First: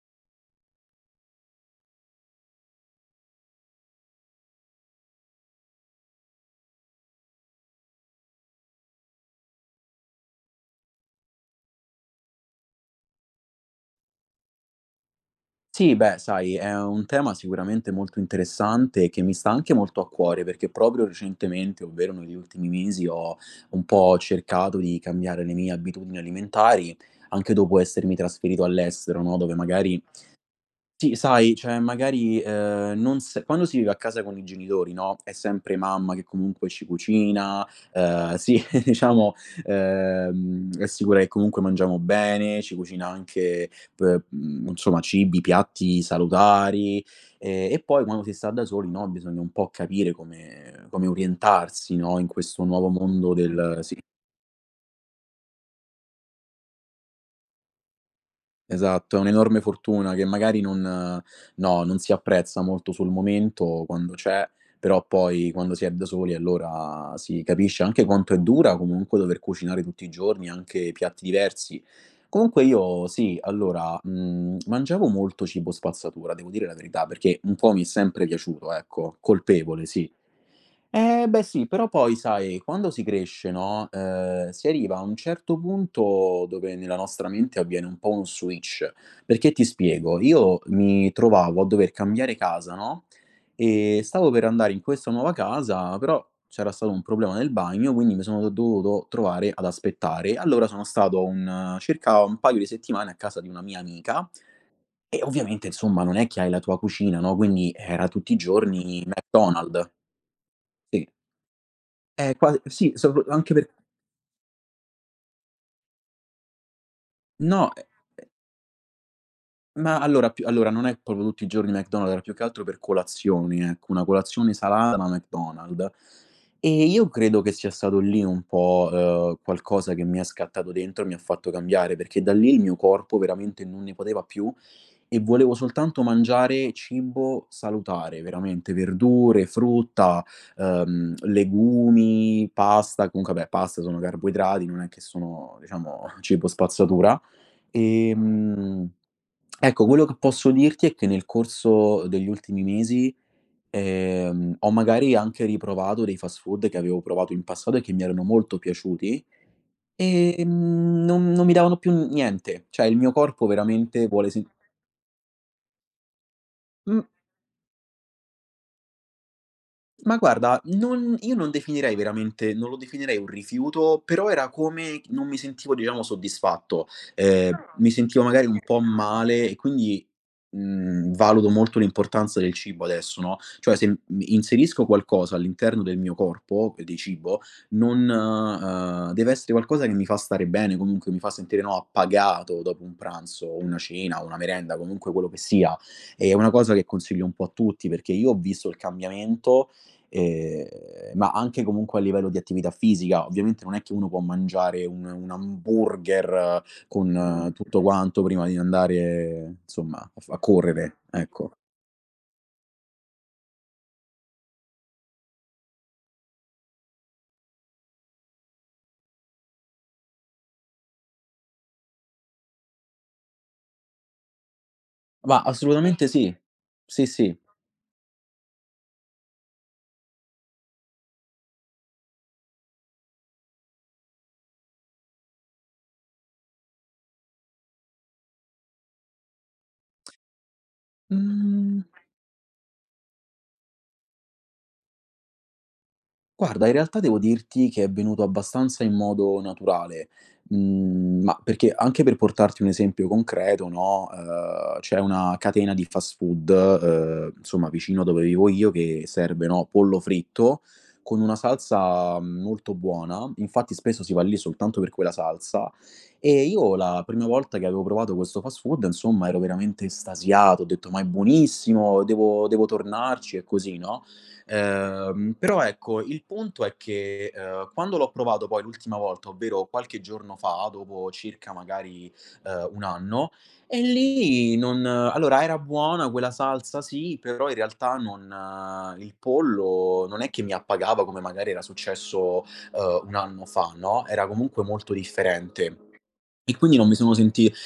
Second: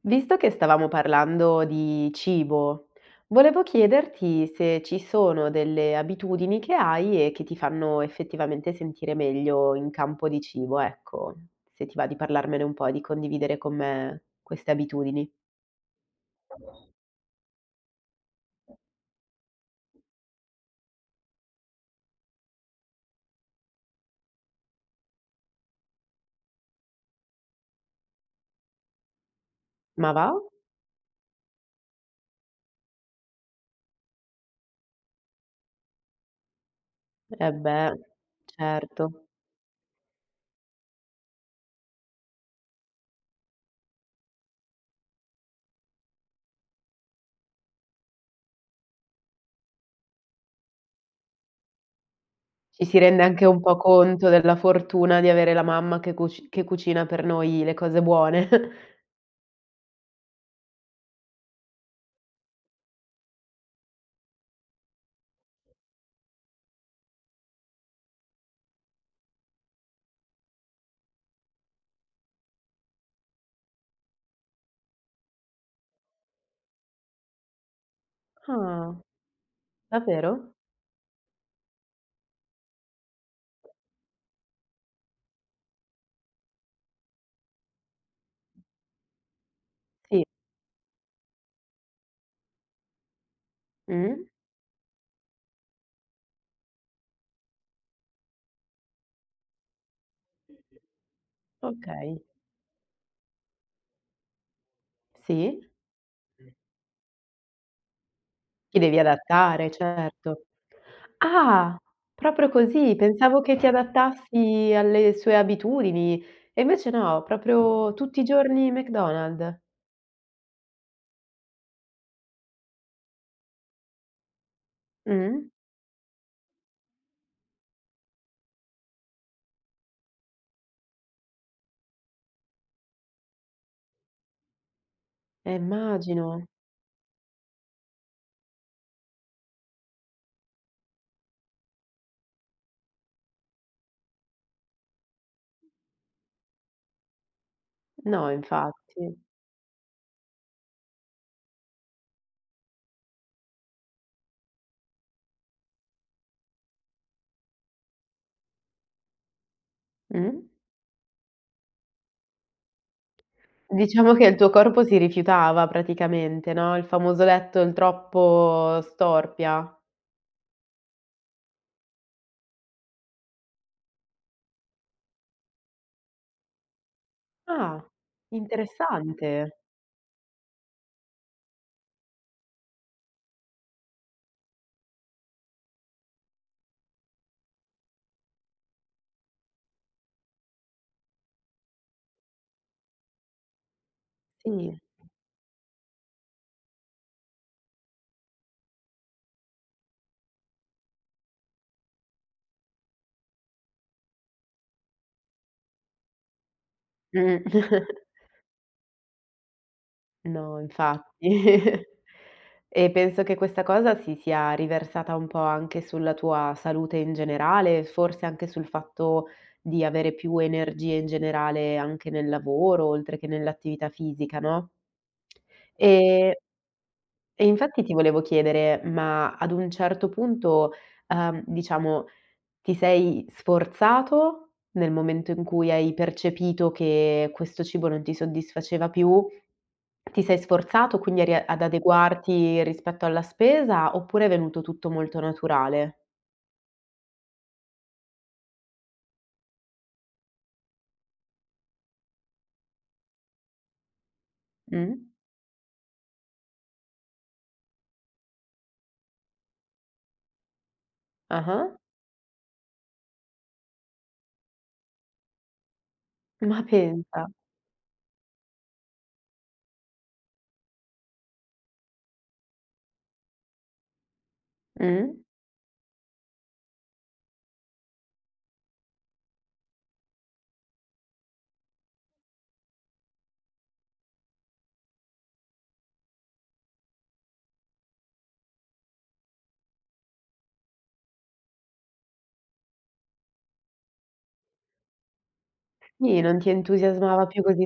Visto che stavamo parlando di cibo, volevo chiederti se ci sono delle abitudini che hai e che ti fanno effettivamente sentire meglio in campo di cibo, ecco, se ti va di parlarmene un po' e di condividere con me queste abitudini. Sì, beh, sai, è un tema sicuramente molto interessante che mi sta anche molto a cuore perché proprio recentemente, ovvero negli ultimi mesi, ho un po' cercato di cambiare le mie abitudini alimentari, anche dopo essermi trasferito all'estero, no? Dove magari Ma va? sì, sai, cioè magari, non se quando si vive a casa con i genitori, no, è sempre mamma che comunque ci Eh cucina, beh, sì, certo. diciamo, è sicura che comunque mangiamo bene, ci cucina anche p insomma cibi, piatti salutari, e poi quando si sta da soli, no, bisogna un po' capire come orientarsi, no, in questo Ci nuovo si rende mondo anche un po' del sì. conto della fortuna di avere la mamma che cucina per noi le cose buone. Esatto, è un'enorme fortuna che magari non no, non si apprezza molto sul momento quando c'è, però poi quando si è da soli allora si capisce anche quanto è dura comunque dover cucinare tutti i giorni, anche piatti diversi. Comunque io sì, allora, mangiavo molto cibo spazzatura, devo dire la verità, perché un po' mi è sempre piaciuto, Ah, ecco, colpevole, sì. davvero? Eh beh sì, però poi sai, quando si cresce, no, si arriva a un certo punto dove nella nostra mente avviene un po' un switch. Perché ti spiego, Sì. io mi trovavo a dover cambiare casa, no, e Mh, stavo per andare in questa nuova casa, però c'era stato un problema nel bagno, quindi mi sono dovuto trovare ad aspettare. Allora sono stato un okay. circa un paio di settimane a casa di una mia amica e Sì. ovviamente insomma non è che hai la tua cucina, no, quindi era tutti i Ti devi giorni adattare, McDonald's. certo. Sì. Ah, proprio Qua sì, così, sopr pensavo anche che ti per adattassi alle sue abitudini e invece no, no, proprio tutti i giorni McDonald's. ma allora più allora non è proprio tutti i giorni McDonald's, era più che altro per colazioni, ecco, una colazione salata ma Mh. McDonald's. E io credo che sia stato lì un po', qualcosa che mi è scattato dentro e mi ha fatto cambiare, perché da lì il mio corpo veramente non ne poteva più e volevo soltanto Immagino. mangiare cibo salutare, veramente verdure, frutta, legumi, pasta, comunque vabbè, pasta sono carboidrati, non è che sono, diciamo, cibo spazzatura. No, Ehm, infatti. ecco, quello che posso dirti è che nel corso degli ultimi mesi, ho magari anche riprovato dei fast food che avevo provato in passato e che mi erano molto piaciuti, Mh. ehm, non mi davano più niente. Cioè il mio corpo veramente Diciamo che vuole il sen tuo corpo si rifiutava praticamente, no, il mh. famoso letto il troppo storpia. Ma guarda, non io non definirei veramente non lo definirei un rifiuto, però era come non mi sentivo diciamo soddisfatto. Ah, Ah, mi sentivo magari un po', okay, male interessante. e quindi, valuto molto l'importanza del cibo adesso, no, cioè se m inserisco qualcosa all'interno del mio corpo e di cibo, non deve essere qualcosa che mi fa stare bene, comunque mi fa sentire, no, appagato dopo un pranzo o una cena o una merenda, Sì. comunque quello che sia. È una cosa che consiglio un po' a tutti, perché io ho visto il cambiamento. Ehm, ma anche comunque a livello di attività fisica, ovviamente non è che uno può mangiare un hamburger con Mh. Tutto quanto prima di andare, insomma, a f a No, correre, infatti. ecco. E penso che questa cosa si sia riversata un po' anche sulla tua salute in generale, forse anche sul fatto di avere più energie in generale anche nel lavoro, oltre che nell'attività fisica, no? Ma assolutamente sì. E Sì, sì. e infatti ti volevo chiedere, ma ad un certo punto, diciamo ti sei sforzato nel momento in cui hai percepito che questo cibo non ti soddisfaceva più? Ti sei sforzato quindi eri ad Mhmm adeguarti rispetto alla spesa, oppure è venuto tutto molto naturale? Guarda, in realtà devo dirti che è venuto abbastanza in modo naturale, ma perché anche per portarti un esempio concreto, no, Mh. c'è una catena di fast food, insomma vicino dove vivo io che serve, no, pollo fritto con una Ah-ah. salsa molto buona, infatti spesso si va lì soltanto per quella salsa e Ma io la prima pensa. volta che avevo provato questo fast food, insomma, ero veramente estasiato, ho detto: "Ma è buonissimo, devo tornarci" e così, no? Mh. Però ecco, il punto è che, quando l'ho provato poi l'ultima volta, ovvero qualche giorno fa, dopo circa magari, un anno, e lì non allora era buona quella salsa sì, però in realtà non il pollo non è che mi appagava come magari era successo, un anno fa, no, era comunque molto differente. Sì, non ti E quindi non mi sono entusiasmava più sentito così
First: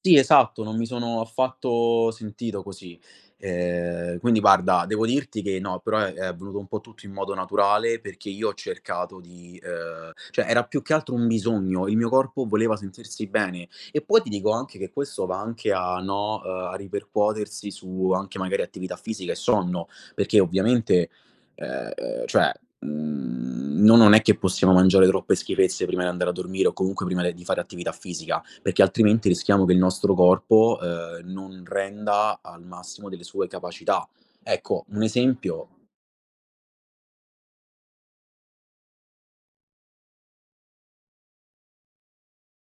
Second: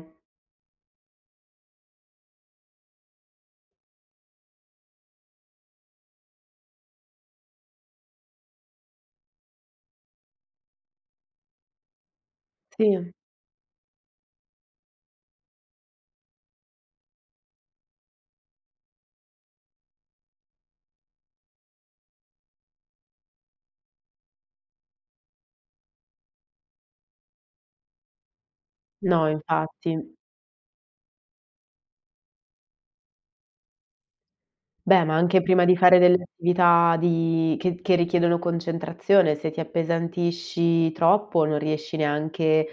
sì, esatto, non mi sono affatto sentito così. Quindi guarda, devo dirti che no, però è venuto un po' tutto in modo naturale perché io ho cercato di cioè era più che altro un bisogno, il mio corpo voleva Sì. sentirsi bene. E poi ti dico anche che questo va anche a no, a ripercuotersi su anche magari attività fisica e sonno, perché ovviamente, cioè, no non è che possiamo mangiare troppe schifezze prima di andare a dormire o comunque prima de di fare attività fisica perché altrimenti No, rischiamo che il infatti. nostro corpo non renda al massimo delle sue capacità. Ecco, un Beh, ma anche prima esempio di fare delle attività di che richiedono concentrazione, se ti appesantisci troppo non riesci neanche.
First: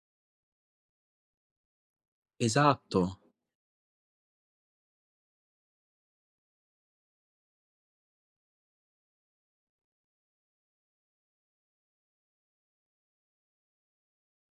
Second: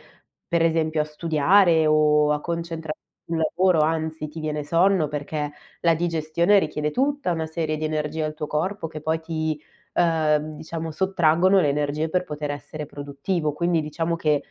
Per esempio a studiare o a concentrarti esatto, sul lavoro, anzi ti viene sonno perché la digestione richiede tutta una serie di energie al tuo corpo che poi ti, diciamo, sottraggono le energie per poter essere produttivo. Quindi diciamo che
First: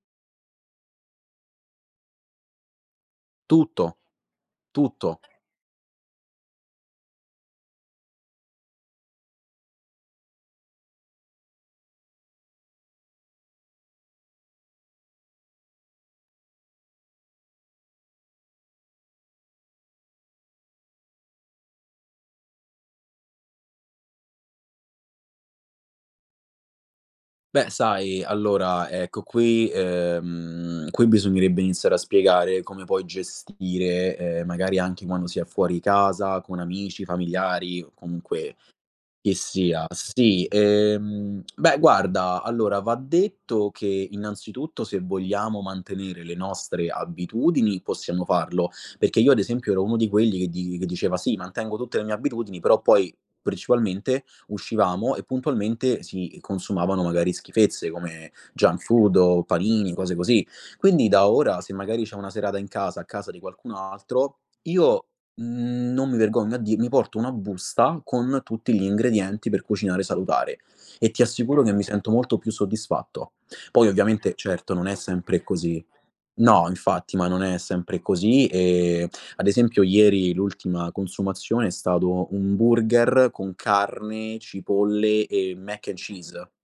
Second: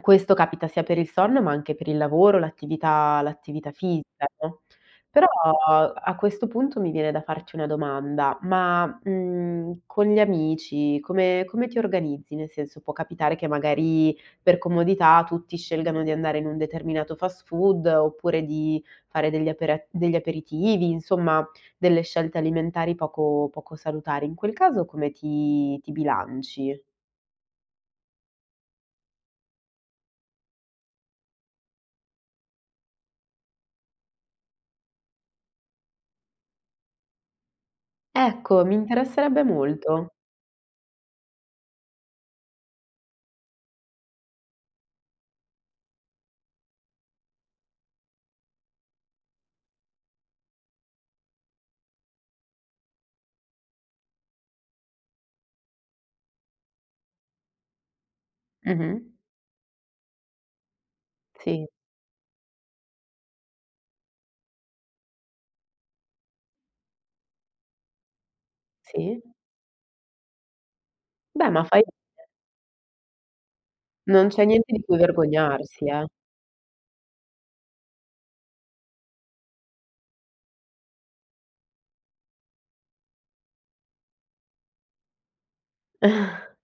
questo capita sia per il sonno, ma anche per il lavoro, l'attività tutto, fisica, no. tutto. Però a questo punto mi viene da farti una domanda, ma, mhmm, con gli amici come ti organizzi? Nel senso può capitare che magari per comodità tutti scelgano di andare in un determinato fast food oppure di fare degli aperitivi, insomma delle scelte alimentari poco salutari. In quel caso come ti bilanci? Beh, sai, allora, ecco, qui, qui bisognerebbe iniziare a spiegare come puoi gestire, magari anche quando si è fuori casa, con amici, familiari, comunque. Ecco, mi Che interesserebbe sia, molto. sì. Beh guarda, allora va detto che innanzitutto se vogliamo mantenere le nostre abitudini possiamo farlo, perché io ad esempio ero uno di quelli che di che diceva: "Sì, mantengo tutte le mie abitudini", però poi principalmente uscivamo e puntualmente si consumavano magari schifezze come junk Mh-mh. food o panini, cose così. Quindi da ora, Sì, se magari c'è una serata in casa, a casa di qualcun altro, io. Non mi vergogno a di mi porto una busta con tutti gli sì. ingredienti per cucinare salutare e ti Beh, assicuro ma che mi, fai, certo, sento molto più soddisfatto. Poi non ovviamente, c'è niente certo, di non è cui sempre così. vergognarsi, eh. No, infatti, ma non è sempre così, ad esempio ieri l'ultima consumazione è stato un burger con carne, cipolle e mac and cheese.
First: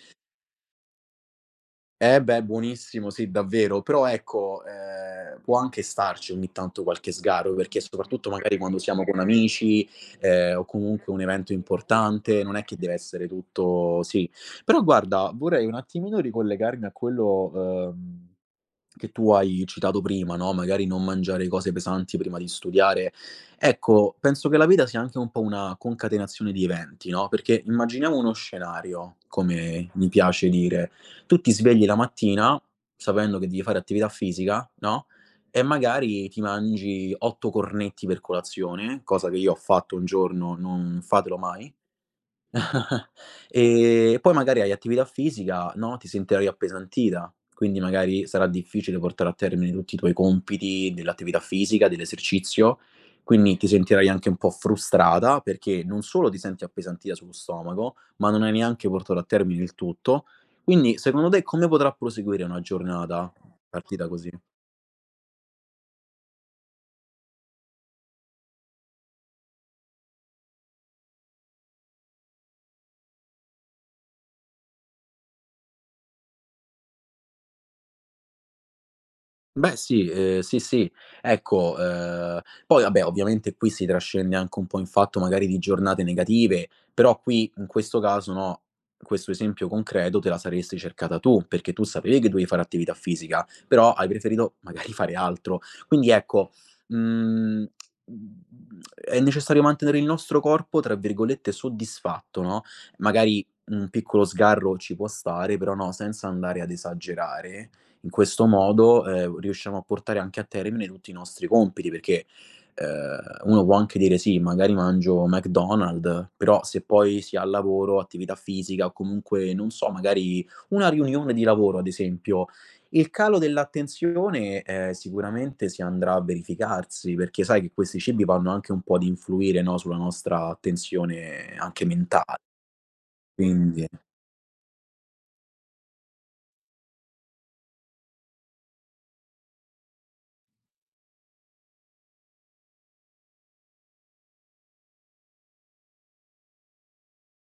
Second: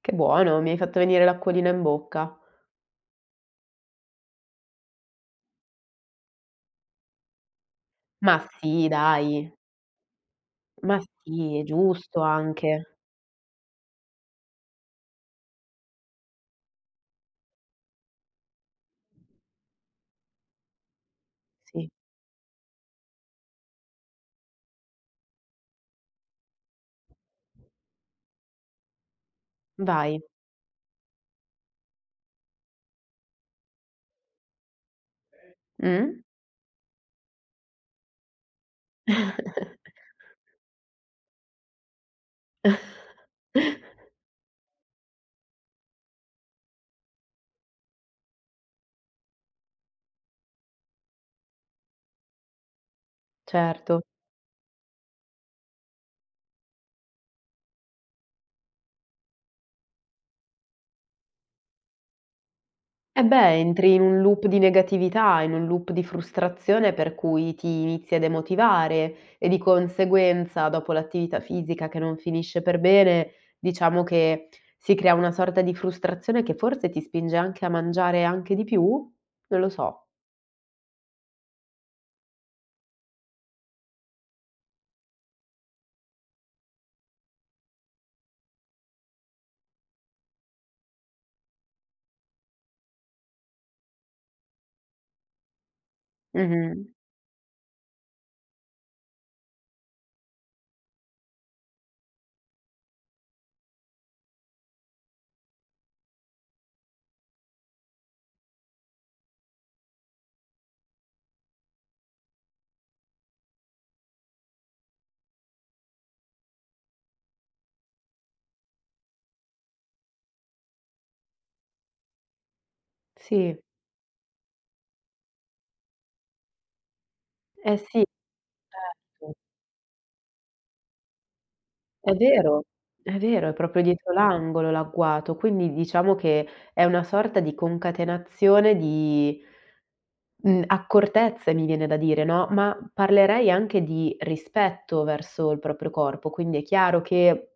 Che buono, mi hai fatto venire l'acquolina in Eh bocca. beh, buonissimo, sì, davvero. Però ecco, può anche starci ogni tanto qualche sgarro, perché soprattutto Ma magari quando sì, siamo con dai. amici, o Ma comunque un evento sì, è giusto importante, non è che anche. deve essere tutto sì. Però guarda, vorrei un attimino ricollegarmi a quello, che tu hai citato prima, no, magari non mangiare cose Sì, pesanti prima di studiare. Ecco, penso che la vita sia anche un po' una concatenazione di eventi, no, perché immaginiamo uno scenario, come mi vai. piace dire, tu ti svegli la mattina sapendo che devi fare attività fisica, no? E Mh? magari ti mangi otto cornetti per colazione, cosa che io ho fatto un giorno, non fatelo mai. E poi magari hai attività fisica, no, ti sentirai appesantita, quindi magari sarà difficile portare a termine tutti i tuoi compiti dell'attività fisica, dell'esercizio, quindi ti Certo. sentirai anche un po' frustrata perché non solo ti senti appesantita sullo stomaco, ma non hai neanche portato a termine il tutto. Quindi secondo te come potrà proseguire una Eh giornata beh, entri in partita un così? loop di negatività, in un loop di frustrazione per cui ti inizi a demotivare e di conseguenza dopo l'attività fisica che non finisce per bene, diciamo che si crea una sorta di frustrazione che forse ti spinge anche a mangiare anche di più? Non lo Beh so. sì, sì, sì. Ecco, poi vabbè ovviamente qui si trascende anche un po' in fatto magari di giornate negative, però qui in questo caso, no, questo esempio concreto te la saresti cercata tu, perché tu sapevi che dovevi fare attività fisica, però hai preferito magari fare altro. Quindi ecco, Mh-mh. mhmm, è necessario mantenere il nostro corpo, tra virgolette, "soddisfatto", no, magari un piccolo sgarro ci può stare, però no, senza andare ad esagerare in questo modo, riusciamo a portare anche a termine tutti i nostri compiti, perché, uno può anche dire: "Sì, magari mangio McDonald's", però se poi si ha lavoro, attività fisica o comunque, non so, magari una riunione di lavoro ad esempio, il calo Sì. dell'attenzione, sicuramente si andrà a verificarsi, perché sai che Eh questi sì, cibi vanno anche un po' ad certo. influire, no, sulla nostra attenzione anche È mentale, vero, è vero, è proprio quindi dietro l'angolo l'agguato, quindi diciamo che è una sorta di concatenazione di mhmm, accortezze mi viene da dire, no, ma parlerei anche di rispetto verso il proprio corpo. Quindi è chiaro che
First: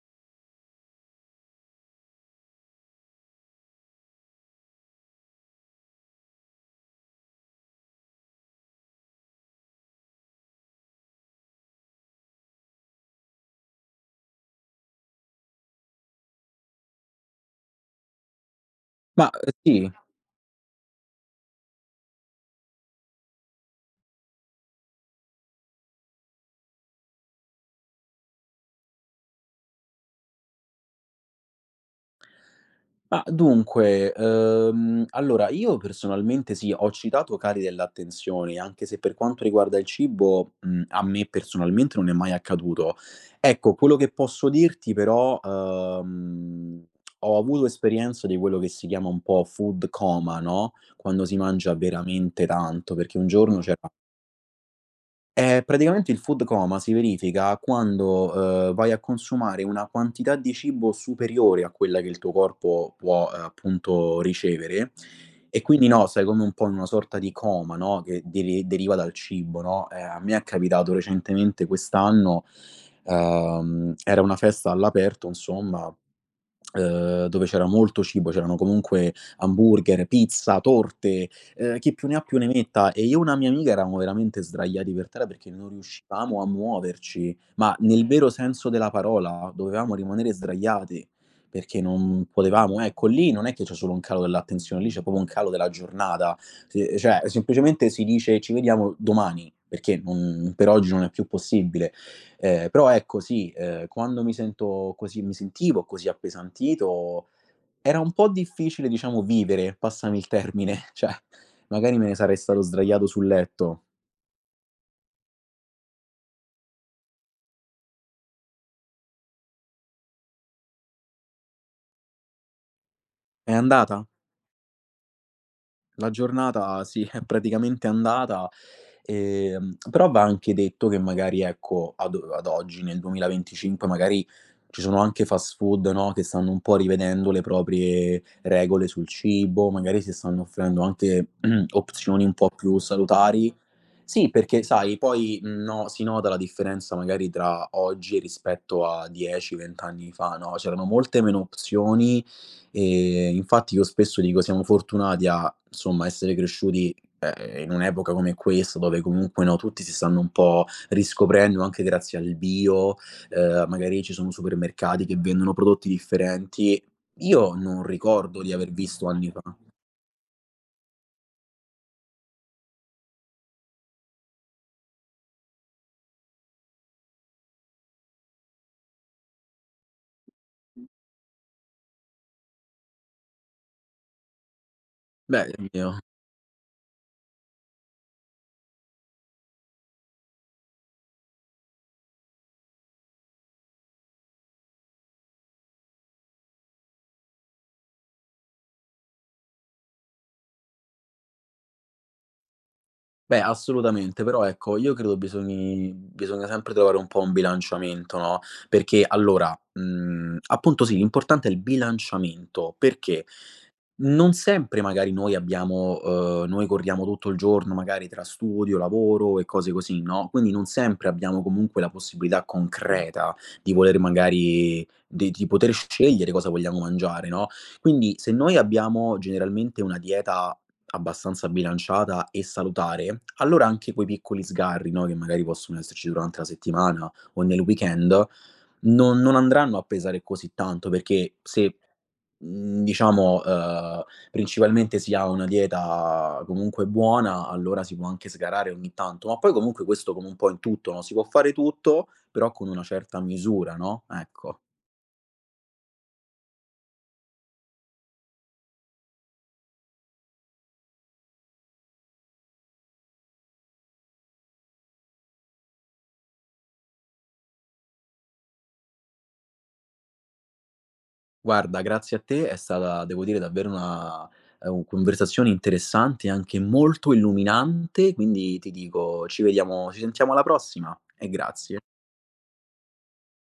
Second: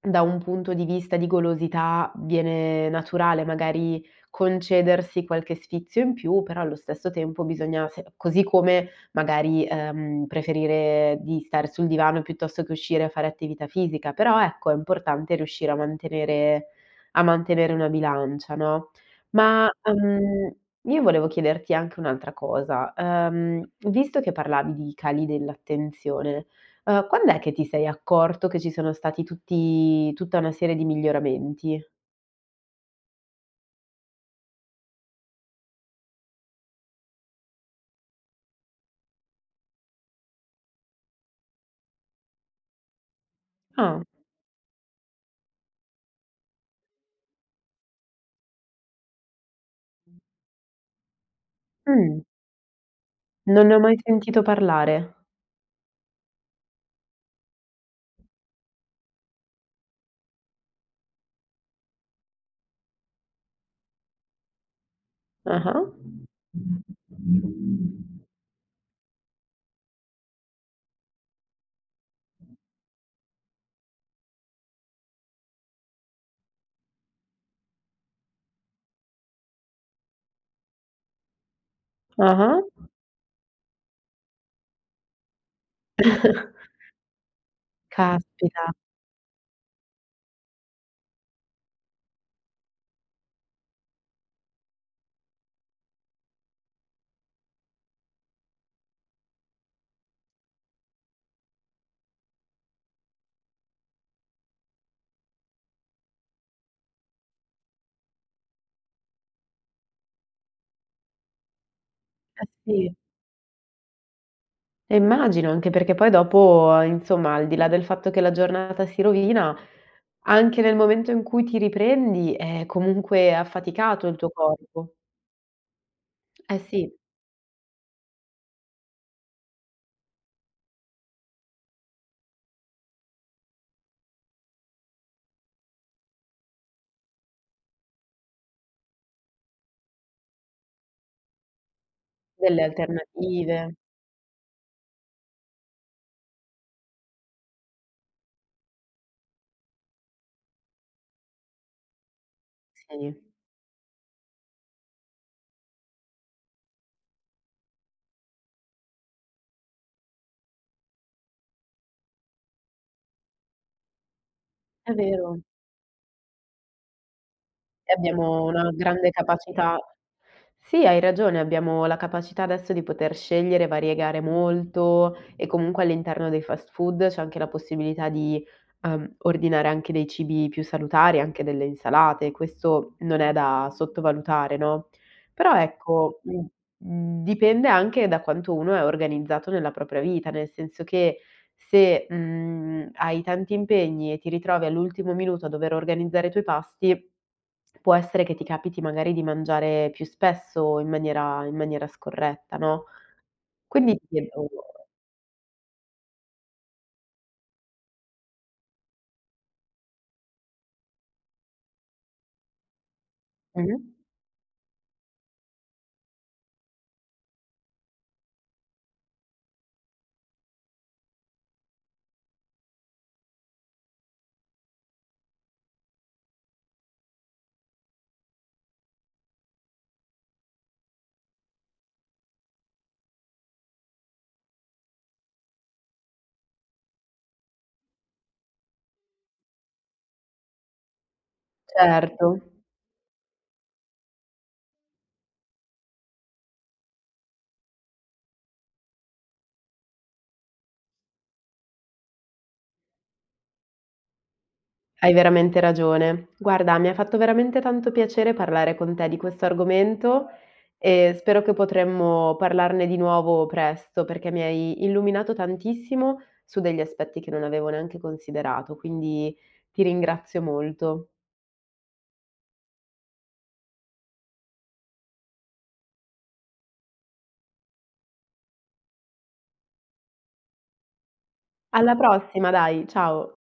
da un punto di vista di golosità viene naturale magari concedersi qualche sfizio in più, però allo stesso tempo bisogna, se così come magari, preferire di stare sul divano piuttosto che uscire a fare attività fisica, però ecco è importante riuscire a mantenere una bilancia, no. ma, Ma, sì. Io volevo chiederti anche un'altra cosa, visto che parlavi di cali dell'attenzione, uhm, quand'è che ti sei accorto che ci sono stati tutti tutta una serie di miglioramenti? Ma dunque, allora io personalmente sì, ho citato cali dell'attenzione, anche se per quanto riguarda il cibo, a me personalmente non è mai accaduto. Ecco, quello Ah. che posso dirti però, ho avuto esperienza di quello che si chiama un po' food coma, no, quando si mangia Mh, veramente tanto, perché un giorno non ne ho c'era. mai sentito parlare. Praticamente il food coma si verifica quando, vai a consumare una quantità di cibo superiore a quella che il tuo corpo può, appunto ricevere e Ah-ah. quindi, no, sei come un po' in una sorta di coma, no, che deriva dal cibo, no. A me è capitato recentemente quest'anno, era una festa all'aperto insomma dove c'era molto cibo, c'erano comunque hamburger, pizza, torte, chi più ne ha più ne Ah-ah. metta, e io e una mia amica eravamo veramente sdraiati per terra perché non riuscivamo a muoverci, ma nel vero Caspita, senso della parola, dovevamo rimanere sdraiati perché non potevamo ecco, lì non è che c'è solo un calo dell'attenzione, lì c'è proprio un calo della giornata. Se cioè semplicemente si dice: "Ci vediamo domani", perché non per oggi non è più possibile. Però ecco sì, quando mi sento così mi sentivo così appesantito, era un po' difficile diciamo vivere, passami il termine, cioè magari me ne sarei eh stato sì, sdraiato sul letto. Immagino, anche perché poi dopo insomma, al di là del fatto che la giornata si rovina, anche nel momento in cui ti riprendi è comunque È andata? affaticato il tuo corpo. La Eh giornata sì, sì, è praticamente andata, però va anche detto che magari ecco, ad oggi nel 2025 magari ci sono anche fast food, no, che stanno un po' rivedendo le proprie regole sul cibo, magari si stanno offrendo anche opzioni un po' delle più salutari. alternative. Sì, perché sai poi, no si nota la differenza magari tra oggi rispetto a 10, 20 anni fa, no, c'erano molte meno opzioni Sì, e infatti io spesso dico siamo fortunati a, insomma, essere cresciuti, in un'epoca come questa dove comunque, no, tutti si stanno un po' riscoprendo anche grazie al bio, magari ci sono è supermercati che vero. vendono prodotti differenti. Io non E ricordo abbiamo di aver una visto grande anni fa capacità. Sì, hai ragione, abbiamo la capacità adesso di poter scegliere, variegare molto e comunque all'interno dei fast food c'è anche la possibilità di, ordinare anche dei cibi più salutari, anche delle insalate, questo non è da sottovalutare, no, beh, però ecco, mhmm, mhmm, dipende anche da quanto uno è organizzato nella propria vita, nel senso che se, mhmm, hai tanti impegni e ti ritrovi all'ultimo minuto a dover organizzare i tuoi pasti, può essere che ti capiti magari di mangiare più spesso in maniera scorretta, no, Beh, quindi ti assolutamente, però chiedo. ecco, io credo bisogni bisogna sempre trovare un po' un bilanciamento, no, perché allora, appunto sì, l'importante è il bilanciamento, perché Mh-mh, non sempre magari noi corriamo tutto il giorno magari tra studio, lavoro e cose così, no, quindi non sempre abbiamo comunque la possibilità concreta di voler magari di poter scegliere cosa vogliamo mangiare, no, quindi se noi abbiamo generalmente una dieta abbastanza bilanciata e salutare, allora anche quei piccoli sgarri, no, che magari possono esserci durante la settimana o nel weekend, non andranno a pesare così tanto, perché se, certo. Diciamo, principalmente si ha una dieta comunque buona, allora si può anche sgarrare ogni tanto, ma poi comunque questo come un po' in tutto, no, si può fare tutto, però con una certa misura, no, ecco. Hai veramente ragione. Guarda, mi ha fatto veramente tanto piacere parlare con te di questo argomento e spero che potremmo parlarne di nuovo presto, perché mi hai illuminato tantissimo su degli aspetti che non avevo neanche considerato, quindi ti ringrazio molto. Guarda, grazie a te, è stata, devo dire, davvero una conversazione interessante e anche molto illuminante, quindi ti dico ci sentiamo alla prossima e grazie. Alla prossima, dai, ciao.